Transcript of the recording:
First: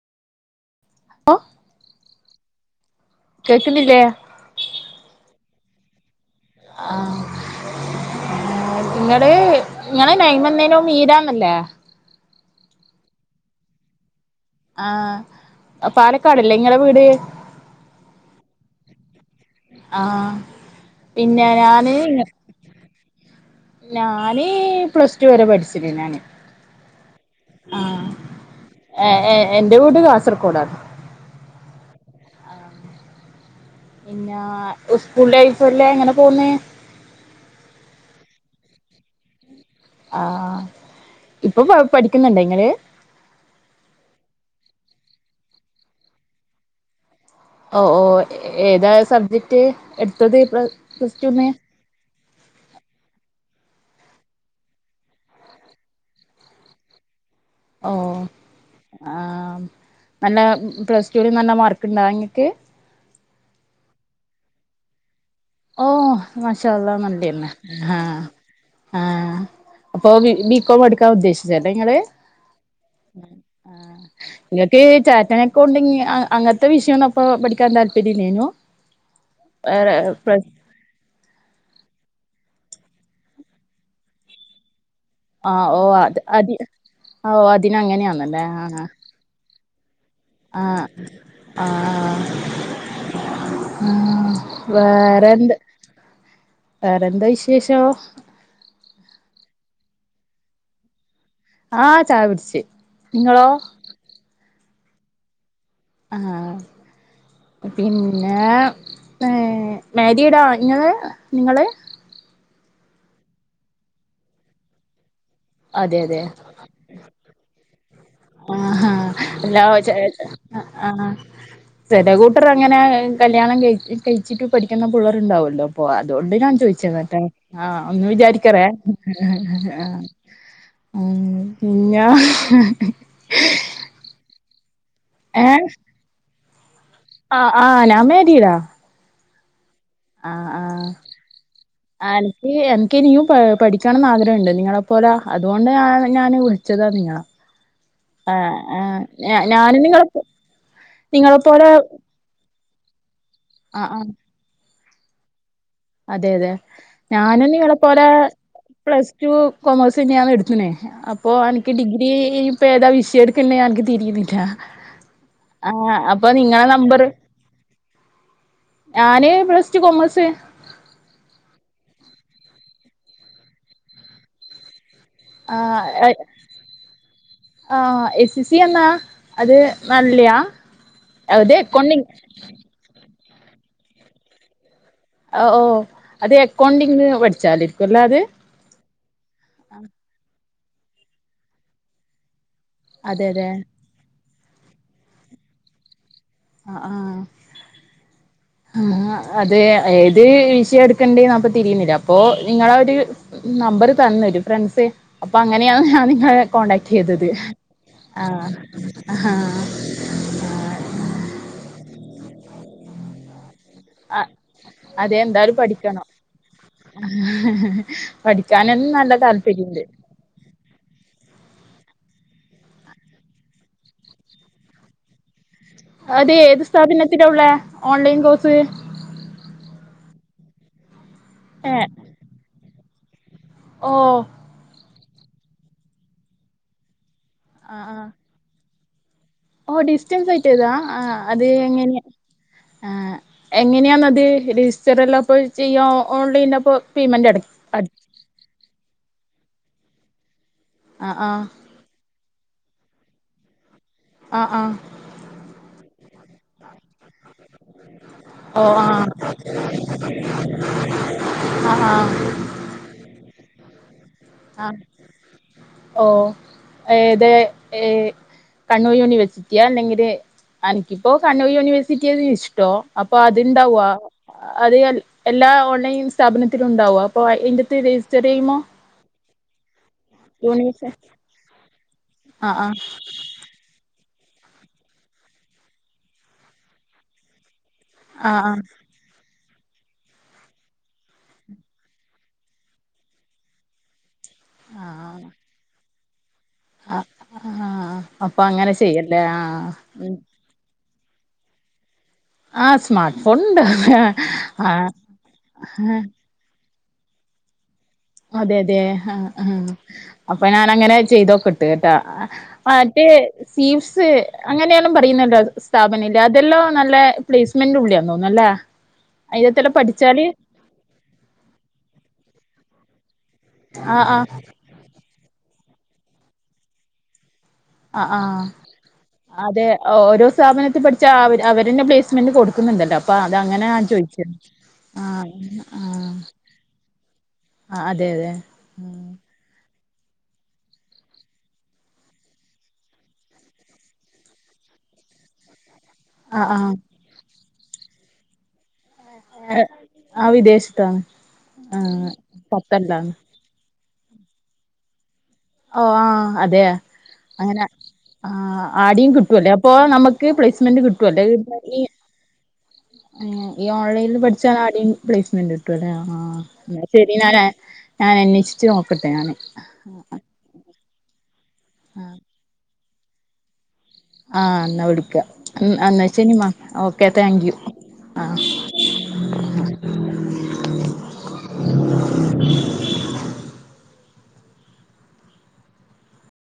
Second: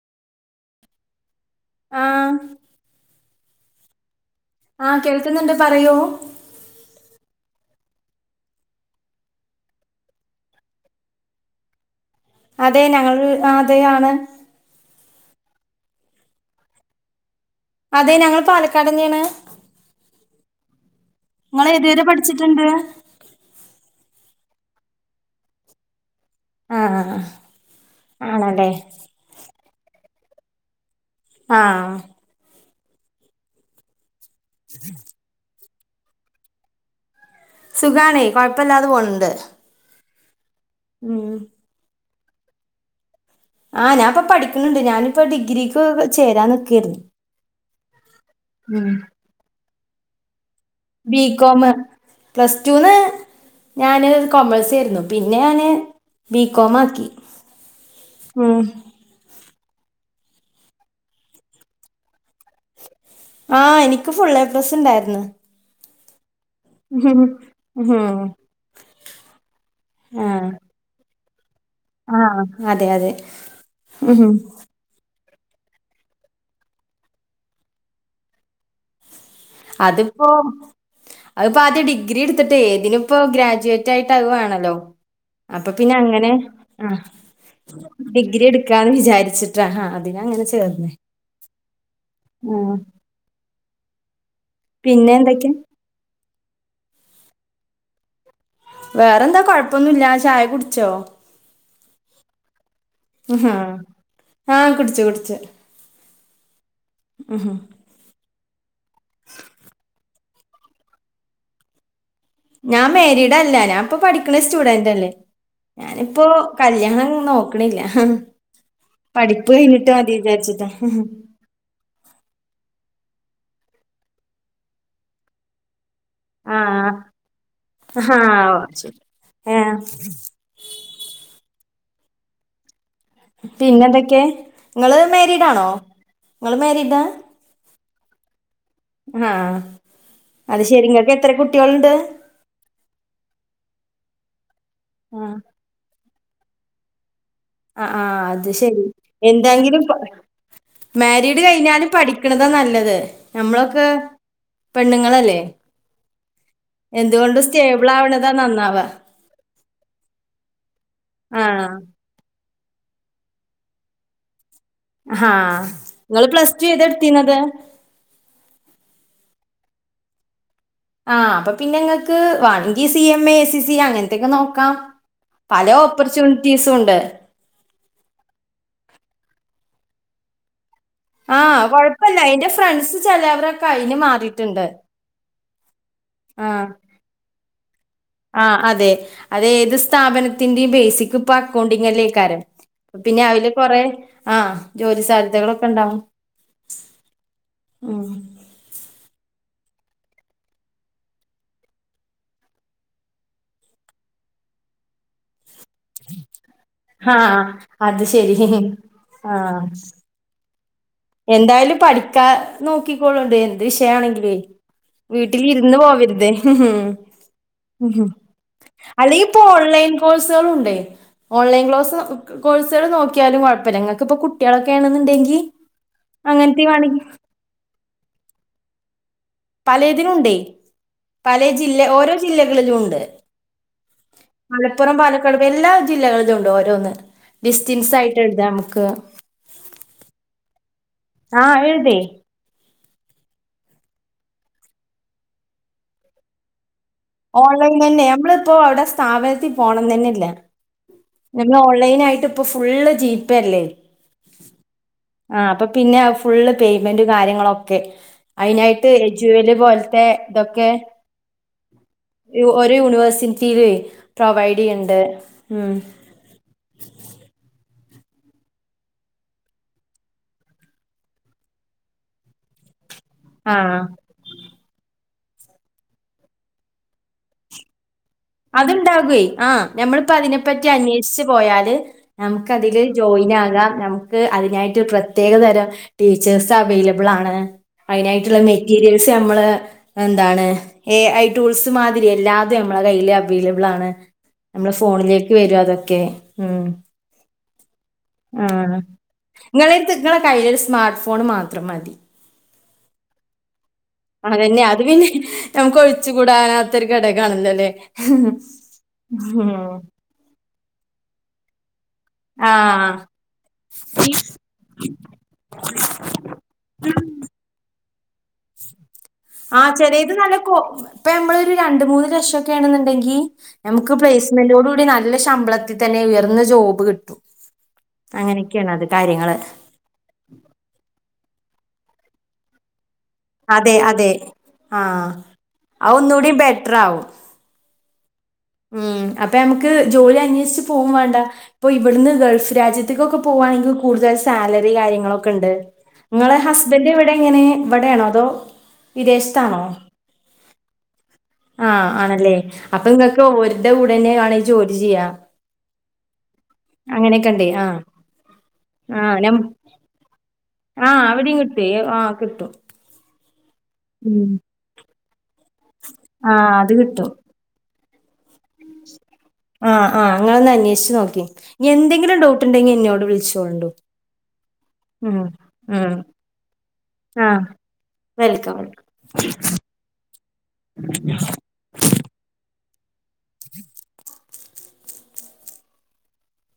O ആഹ്. കേക്ണില്ലേ? ആഹ് കേൾക്ക്ന്ന്ണ്ട് പറയൂ ആഹ് ഇങ്ങള് ഇങ്ങെളെ നെയ്മ്ന്തേനു മീരാന്നെല്ലേ അതെ ഞങ്ങള് ആഹ് അതെ ആണ് ആഹ് പാലക്കാടല്ലേ ഇങ്ങളെ വീട് അതേ ഞങ്ങള് പാലക്കാടെന്നേണ് ആഹ് നിങ്ങൾ ഏത് പിന്നെഞാന് വരെ പഠിച്ചിട്ടുണ്ട് ഞാന് പ്ലസ് റ്റു വെരെ പഠ്ച്ച്ണ് ഞാന് ആഹ് ആഹ് ആഹ് ആണല്ലെ ഏ ഏഹ് എന്റെ വീട് കാസർകോഡാണ് ആഹ് പിന്നാ ഉസ്കൂൾലൈഫല്ല എങ്ങനെ പോവുന്ന് സുഖണേയ് കൊഴപ്പല്ലാതെപോണ്‌ണ്ട് ആഹ് ഉം.. ഇപ്പൊ പാ പഠിക്ക്ന്ന്ണ്ട ഇങ്ങള് ആഹ് ഞാൻപ്പ പഠിക്ക്ണ്‌ണ്ട് ഞാനിപ്പോ ഡിഗ്രിക്ക് ചേരാന്നിക്കേര്ന്ന് ഓഹ് ഓഹ് ഏതാ സബ്ജെക്ട് എട്ത്തത് പ്ല ബികോമ് പ്ലസ്‌റ്റൂന്ന് ഞാന് കൊമേഴ്സേര്ന്നു പിന്നെ ഞാന് ബീകോമാക്കി ഓഹ് ആം നല്ല പ്ലസ്ടുല് നല്ല മാർക്ക്ണ്ടാഇങ്ങക്ക് ആഹ് എനിക്ക് ഫുള്ളേപ്ലസ്ണ്ടാര്ന്ന് ഓഹ് മാഷാഅള്ളാ നല്ലെന്നെ ആ ഉം. ആഹ് അപ്പൊ ആഹ് ബിക്കോമെട്ക്കാ ഉദ്ദേശ്‌ ജനങ്ങള് ആഹ് അതെ അതെ ഉം ഉം ആഹ് ക്ക് ചാറ്റനെകൊണ്ടിങ് അ അങ്ങത്തെ വിഷയാെന്നപ്പൊ പഠിക്കാൻ താല്പര്യല്ലേനു അത്പ്പം അഅ്പ്പാദ്യ ഡിഗ്രി ഇട്ത്തിട്ടേയ്, തിനിപ്പോഗ്രാജുവേറ്റ്ആയിട്ട്അഅ് വേണല്ലോ ആ അപ്പ ഓ പ്പിന്നെ അത് അങ്ങനെ, അത് അഹ് ഓ അതിനങ്ങനെയാന്നല്ലേ ഡിഗ്രി എട്ക്കാന്ന് വിചാരിച്ചിട്ടാ ഹാ ആഹ് ആഹ് ആഹ് ആഹ് ആഹ് പിന്നെ എന്തൊക്കെ വേറെന്ത് വേറെന്താ വിശേശോ വേറെന്താ കൊഴപ്പൊന്നുല്ലാ ചായ കുട്ച്ചോ ആഹ് ചായ കുട്ച്ച് ഹ്ഹാ ആഹ് കുട്ച്ച് കുട്ച്ച് ആഹ് പിന്നെ.. മേ മേരീഡാ ഇങ്ങള് നിങ്ങള് ഞാം മേരീഡെല്ലാ ഞാംപ്പം പഠിക്ക്ണെ സ്റ്റുഡന്റെല്ലേ അതെ അതെ ഞാനിപ്പോ കല്യാണം നോക്ക്ണില്ലാ ആഹാ പഠിപ്പ് എല്ലാ കയ്ഞ്ഞ്ട്ട് മതീചാര്ച്ച്ട്ടാ ചെലെ കൂട്ടർ അങ്ങനെ കല്യാണം കെഴി കെഴിച്ചിട്ട് പഠിക്ക്ന്ന പുള്ളേർണ്ടാവല്ലോ അപ്പൊ അതോണ്ട് ഞാൻ ചോദിച്ചതാട്ടെ ആഹ് ആഹ് ഒന്നും ഹാ വിചാരിക്കറേ ഏഹ് ആഹ് ഉം മിന്നാ പിന്നെന്തൊക്കെ ങ്ങള് ഏഹ് മേരീഡാണോ ങ്ങള് മേരീഡാ? ആഹ് ആഹ് ഞാൻമേരീടാ ആഹ് അത്ശെരി ങ്ങക്കെത്ര കുട്ട്യോള്ണ്ട് ഈ അൻക്ക് ഇനിയും പാ പഠിക്കണന്ന് ആഗ്രഹംണ്ട് നിങ്ങളെപ്പോലാ ആഹ് അതോണ്ട് ഞാ ഞാന് വിൾച്ചതാ നിങ്ങളാ ആഹ് അത് ആഹ് ശെരി ആഹ് എന്തെങ്കിലും പ ഞാനുംനിങ്ങളെ നിങ്ങളെപ്പോലെ ക്ക്ണതാ നല്ലത് ഞമ്മളൊക്കെ പെണ്ണ്ങ്ങളല്ലേ അതെ അതെ ഞാനും നിങ്ങളെ പോലെ ആവ്ണതാ നന്നാവാ പ്ലസ്ടു കൊമേസെന്നെയാണ് ഇട്ത്ത്ണേ അപ്പോ ആഹ് അനക്ക് ഡിഗി ടിയേ ഇപ്പേതാ വിഷയട്ക്ക്ന്നെ അൻക്ക് തിരിയ്ന്നില്ലാ ഹാ ആഹ് ഇങ്ങള് അപ്പൊ പ്ലസ് നിങ്ങളെ ടു ഏതാ നമ്പറ് ഇട്ത്തീന്നത് ഞാന് പ്ലസ്റ്റു കാെമേസ് ആഹ് അപ്പൊ പിന്നെ ഇങ്ങെക്ക് വാണെങ്കി C M A, A C C അങ്ങൻത്തെക്കെ നോക്കാം പല ആഹ് ഓപ്പർചൂൺറ്റീസൂണ്ട് ആഹ് എസ്സ് സ്സി എന്നാ അത് നല്ല്യാ ആഹ് കൊഴ്പ്പല്ലാ ഇൻ്റെ ഫ്രണ്ട്സ് ചെലവ്‌രൊക്കെ അയ്ന് മാറീട്ട്ണ്ട് അഹ് ഓഹ് അത് എക്കൗണ്ടിങ്ങ് പഠ്ച്ചാലേര്ക്കുംല്ലത് ആഹ് അതെ അത് ഏത് സ്ഥാപനത്തിന്റിം ബേസിക്ക് പ്പം അക്കൗണ്ടിങ്ങെല്ലെയ്ക്കാരം പ്പ പിന്നെ അതെ അതെ അയ്ല് കൊറേ ആഹ് ജോലി സാധ്യതകളൊക്കെണ്ടാവും ആഹ് ആഹ് ആഹ് അതെ ഏത് വിഷെയാട്ക്കെണ്ട്യേന്ന് അപ്പ തിരീണില്ലാ അപ്പൊ നിങ്ങളാ ഒര് നമ്പറ് തന്ന് ഒര് ഫ്രണ്ട്സ് അപ്പൊ അങ്ങനെയാണ് ഞാൻ നിങ്ങളെ കോണ്ടാക്ട് ചെയ്തത് ആഹ് അത് ശരി ആഹ് ആഹ് എന്തായാലും പഠിക്കാ നോക്കിക്കോളാേണ്ടു എന്ത് ആഹ് വിഷയാണെങ്കില്വേ വീട്ടില് ഇര്ന്ന് പോകര്തേ ഹും ഉം പഠിക്കാനം നല്ലെ താല്‌പെര്യ യ്ൻ കോഴ്സുകളും ഉണ്ടേ. ഓൺലൈൻ ക്ലാസ് കോഴ്സള് നോക്കിയാലും കൊഴപ്പല്ലാ ഇങ്ങക്ക്പ്പം കുട്ട്യാളൊക്കെ ആണെന്ന്ണ്ടെങ്കി അത് ഏത് സ്ഥാപനത്തിനാ ഉള്ളെ ഓൺലൈൻ കോഴ്സ്? പലേതിനുണ്ടേ പലേ ഏ ജില്ല ഓരോ ജില്ലകളിലുണ്ട് ഓ മലപ്പുറം, പാലക്കാട് എല്ലാ ജില്ലകളിലും ഒണ്ട് ഓരോന്ന് ആ ഡിസ്റ്റിൻസ് ആ ആയിട്ട് എഴുതാം നമുക്ക്. ഓ ഡിസ്റ്റൻസായിട്ട് എഴ്താ ആഹ് അതെങ്ങെനെയ്യാ? ആഹ് എങ്ങനെയാന്ന് അത് രജിസ്റ്ററ് ചെയ്യാം ഓൺലൈൻ അപ്പോ ഓൺലൈൻ അന്നെ നമ്മളിപ്പോ അവടെ സ്ഥാപനത്തി പോണന്നന്നെ ഇല്ലാ. ആഹ് ആഹ് [unintelligible] ലൈനായിട്ട് ഇപ്പൊ ഫുള്ള് ജീപേ അല്ലേ? ആഹ് ആഹ്. ആഹ് അപ്പൊ പിന്നെ ഫുളള് പേയ്മെന്റ് കാര്യങ്ങളൊ ഓക്കെ ഓ അയിനായിട്ട് ആഹ് എജു വെൽ പോലത്തെ ഇതൊക്കെ ആഹാ. ഇയോരൂ യൂണിവേഴ്സിറ്റില് ആഹ് പ്രൊവൈഡ്യ്യ്ണ്ട് ഉം ഓ. ഏതേ ഏഹ്. കണ്ണൂർ യൂണിവേഴ്സിറ്റിയ അല്ലെങ്കില് അനിക്കിപ്പോ കണ്ണൂർ യൂണിവേഴ്സിറ്റിയാ ഇഷ്ടോ. അപ്പൊ അത് ആഹ് ഇണ്ടാവ്വ. അത് എല് എല്ലാ ഓൺലൈൻ സ്ഥാപനത്തിലും ഉണ്ടാവും അപ്പൊ അയിന്റാത്ത് രെയ് അത് ഇണ്ടാകുവെയ്യ് ആഹ്. ഞമ്മളിപ്പോ അതിനെപ്പറ്റി യൂണിവേഴ്സ് അന്വേഷിച്ച് പോയാല് ഞമ്മക്ക് ആഹ് ആഹ് അതില് ജോയിൻ ആകാം ഞ ക്ക് അതിനായിട്ട് പ്രത്യകതരം ടീച്ചേഴ് അവൈലബിളാണ് അയിനായിട്ടോള്ള ആഹ് മെറ്റീറിയെൽ സ് ഞമ്മള് എന്താണ് എ ഐ ടൂൾസ് മാതിരി എല്ലാതേം നമ്മളെ കയ്യില് അ അവൈലബിളാണ് നമ്മളെ ആഹ് ഫോണിലേക്ക് വരും അതൊക്കെ ഉം. ആഹ് ആഹ് ആഹ് അപ്പൊ അങ്ങനെ ആഹ് ചെയ്യല്ലേ ആഹ് നിങ്ങളെ എട്ത്ത് നിങ്ങടെ കയ്യില് സ്മാർട്ട് ഫോണ് മാത്രം മതി. ആഹ് സ്മാർട്ട് ഫോൺ ഉണ്ട് അതന്നെ ആഹ് അത് പിന്നെ നമ്മക്ക് ആഹ് ഒഴിച്ച് കൂ ടാനാത്തൊര് കടേ ക്കാണല്ലോല്ലേ? അതെ അതെ ആഹ് ആഹ് അപ്പം ഞാന് അങ്ങനെ ചെയ്തോക്കട്ട് കേട്ടാ. ആഹ് മറ്റേ സീഫ്സ് അങ്ങനെ ഒന്ന് പറയുന്നുണ്ടോ സ്ഥാപന ഇല്ല അതെല്ലാം നല്ലേ പ്ലേസ്മെന്റ് ഉള്ളിയാന്ന് തോന്ന് അല്ലേ. ആഹ് ചെലത് നല്ല കോ ഇപ്പൊ നമ്മളൊരു രണ്ട് മൂന്ന് ലക്ഷം ഒക്കെ ആണെന്നുണ്ടെങ്കിൽ നമുക്ക് ആഹ് ആഹ് പ്ലേസ്മെന്റോട് കൂടി ന നല്ല ശമ്പളത്തിൽ തന്നെ ഉയർന്ന ജോബ് കിട്ടും ആഹ് ആഹ് അങ്ങനെയൊക്കെയാണ് അത് കാര്യങ്ങൾ അതെ ഓരോ സ്ഥാപനത്തിൽ പഠിച്ച അവരെനെ പ്ലേസ്മെന്റ് കൊടുക്കുന്നുണ്ടല്ലോ ഇപ്പ അതങ്ങനെ അതെ ഞാൻ അതെ ചോയിച്ചത് ആഹ് അത് ആഹ് ഒന്നുകൂടി ബെറ്റർ ആവും ആഹ് അതെ അതെ ഉം അപ്പൊ നമുക്ക് ജോലി അന്വേഷിച്ച് പോകും വേണ്ട ഇപ്പൊ ഇവിടുന്ന് ഗൾഫ് രാജ്യത്തേക്കൊക്കെ പോവുവാണെങ്കി കൂടുതൽ സാലറി കാര്യങ്ങളൊക്കെ ഉണ്ട് നിങ്ങളെ ആഹ് ആഹ് ഹസ്ബൻഡ് ഇവിടെ എങ്ങനെ ഇവിടെയാണോ അതോ വിദേശത്താണോ ആഹ് വിദേശത്താണ് ആഹ് ആണല്ലേ അപ്പൊ നിങ്ങ ഓര്ന്റെ കൂടന്നെ വാണെങ്കിൽ ജോലി ചെയ്യാ ഓഹ് ആഹ് അതെയാ അങ്ങനെയൊക്കെണ്ടേ ആഹ് ആഹ് ആടിയും ആഹ് നം കിട്ടുവല്ലേ അപ്പൊ നമുക്ക് പ്ലേസ്മെന്റ് ആഹ് കിട്ടുവല്ലേ അവിടെയും കിട്ടുവേ ആഹ് കിട്ടും [unintelligible] ഈ ഓൺലൈനിൽ ഉം പഠിച്ച ആടിം പ്ലേസ്മെന്റ് ഉണ്ട് ആഹ് അത് എന്ന കിട്ടും ശരി ഞനെ ഞാൻ അന്വേഷിച്ചു നോക്ക ആഹ് ആഹ് നിങ്ങളൊന്ന് അന്വേഷിച്ച് നോക്കി എന്തെങ്കിലും ഡൗട്ട് ഉണ്ടെങ്കിൽ എന്നോട് വിളിച്ചോണ്ടു ആഹ് എന്നാ ഉം വിളിക്കാ ഉം എന്നാ ശനിമ ഓക്കെ ആഹ് താങ്ക് യു ആഹ് വെൽക്കം